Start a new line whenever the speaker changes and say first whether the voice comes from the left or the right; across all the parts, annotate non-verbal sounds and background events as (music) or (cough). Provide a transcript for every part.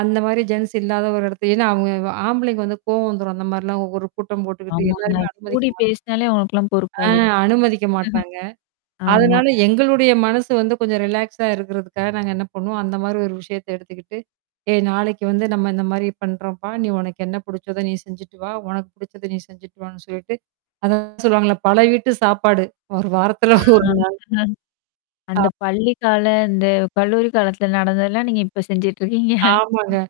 right: அந்த மாதிரி ஜென்ஸ் இல்லாத ஒரு இடத்துல, ஏன்னா இவ அவுங்க ஆம்பளைங்க வந்து கோவம் வந்துரும், அந்த மாதிரிலாம் ஒவ்வொரு கூட்டம் போட்டுகிட்டு,
left: ஆமாங்க.
right: எல்லாருமே அனுமதிக்க
left: கூடி
right: மாட்
left: பேசினாலே உனக்கெல்லாம்
right: ஆ
left: பொறுக்காது. (chuckles)
right: அனுமதிக்க மாட்டாங்க.
left: ஆமா.
right: அதனால எங்களுடைய மனசு வந்து கொஞ்சம் ரிலாக்ஸா இருக்கறதுக்காக நாங்க என்ன பண்ணுவோம், அந்த மாதிரி ஒரு விஷயத்தை எடுத்துக்கிட்டு, ஏ நாளைக்கு வந்து நம்ம இந்த மாதிரி பண்றோம்பா. நீ உனக்கு என்ன பிடிச்சதோ, நீ செஞ்சுட்டு வா. உனக்குப் பிடிச்சதை நீ செஞ்சுட்டு வான்னு சொல்லிட்டு. அதான் சொல்லுவாங்கள்ல, பல வீட்டு சாப்பாடு. ஒரு வாரத்துல (chuckles) ஒரு நாள்.
left: (unintelligible)
right: ஆம்.
left: அந்தப் பள்ளிக்கால, அந்தக் கல்லூரி காலத்துல நடந்ததலாம் நீங்க இப்ப செஞ்சிட்டு இருக்கீங்க.
right: ஆமாங்க.
left: (chuckles)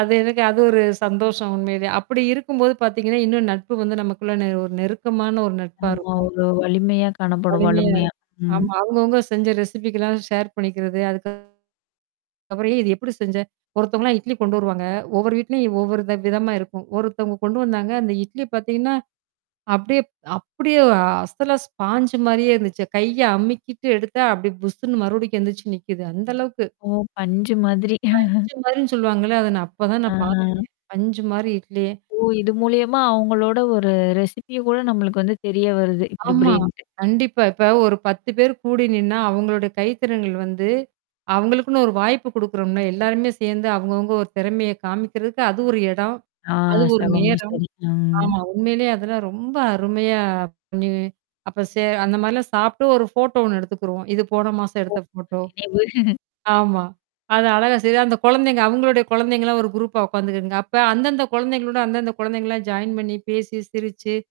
right: அது எனக்கு அது ஒரு சந்தோஷம் உண்மைலயே. அப்படி இருக்கும்போது பார்த்தீங்கன்னா, இன்னும் நட்பு வந்து நமக்குள்ள நெ ஒரு நெருக்கமான ஒரு நட்பா
left: ஆமா,
right: இருக்கும்.
left: ஒரு வலிமையா காணப்படும்.
right: வலிமையா
left: வலுமையா,
right: இருக்கும்.
left: ம்.
right: ஆமா, அவங்க அவங்க செஞ்ச ரெசிப்பிக்கெல்லாம், ஷேர் பண்ணிக்கிறது. அதுக் அப்புறம் இதை எப்படி செஞ்ச? ஒருத்தவங்கலாம் இட்லி கொண்டு வருவாங்க. ஒவ்வொரு வீட்டுலயும் ஒவ்வொரு வி விதமா இருக்கும். ஒருத்தவங்க கொண்டு வந்தாங்க. அந்த இட்லி பார்த்தீங்கன்னா, அப்படியே அப்படியே ஒரு ஸ்பாஞ்ச் மாதிரியே இருந்துச்சு. கைய அமிக்கிட்டு எடுத்தா அப்படியே புசுன்னு மறுபடியும் எந்திருச்சு நிக்குது. அந்த அளவுக்கு.
left: ஓ, பஞ்சு மாதிரி. (chuckles)
right: பஞ்சு மாதிரின்னு சொல்லுவாங்கள்ல, அதை நான் அப்பதான்
left: அ
right: நான் பாத்தேனே!
left: அ.
right: பஞ்சு மாதிரி இட்லி.
left: ஓ, இது மூலியமா அவங்களோட ஒரு, ரெசிப்பியகூட நம்மளக்கு வந்து, தெரிய வருது, இப்படி
right: ஆமா,
left: இப்படின்ட்டு.
right: கண்டிப்பா. இப்ப ஒரு 10 பேர் கூடி நின்னா, அவங்களோட கைத்திறன்கள் வந்து, அவங்களுக்குனு ஒரு வாய்ப்பு கொடுக்கறோம்னே. எல்லாருமே சேர்ந்து, அவங்க அவங்க ஒரு திறமையை காமிக்கிறதுக்கு அது ஒரு இடம்.
left: ஆ,
right: அது ஒரு
left: (unintelligible)
right: நேரம்.
left: சரி. ம்.
right: ஆமா, உண்மையிலேயே அதுலாம் ரொம்ப அருமையா, நீ அப்ப சே அந்த மாதிரிலாம் சாப்பிட்டு ஒரு போட்டோ ஒண்ணு எடுத்துக்கிருவோம். இது போன மாசம்
left: ஓ
right: எடுத்த போட்டோ.
left: நினைவு.
right: ஆமா. அதை அழகா செ அந்த குழந்தைங்க, அவங்களோட குழந்தைங்கலாம் ஒரு குரூப்பா உக்காந்துக்குங்க. அப்ப அந்தந்த குழந்தைகளோட, அந்தந்த குழந்தைங்க எல்லாம் ஜாயின் பண்ணி பேசி, சிரிச்சு.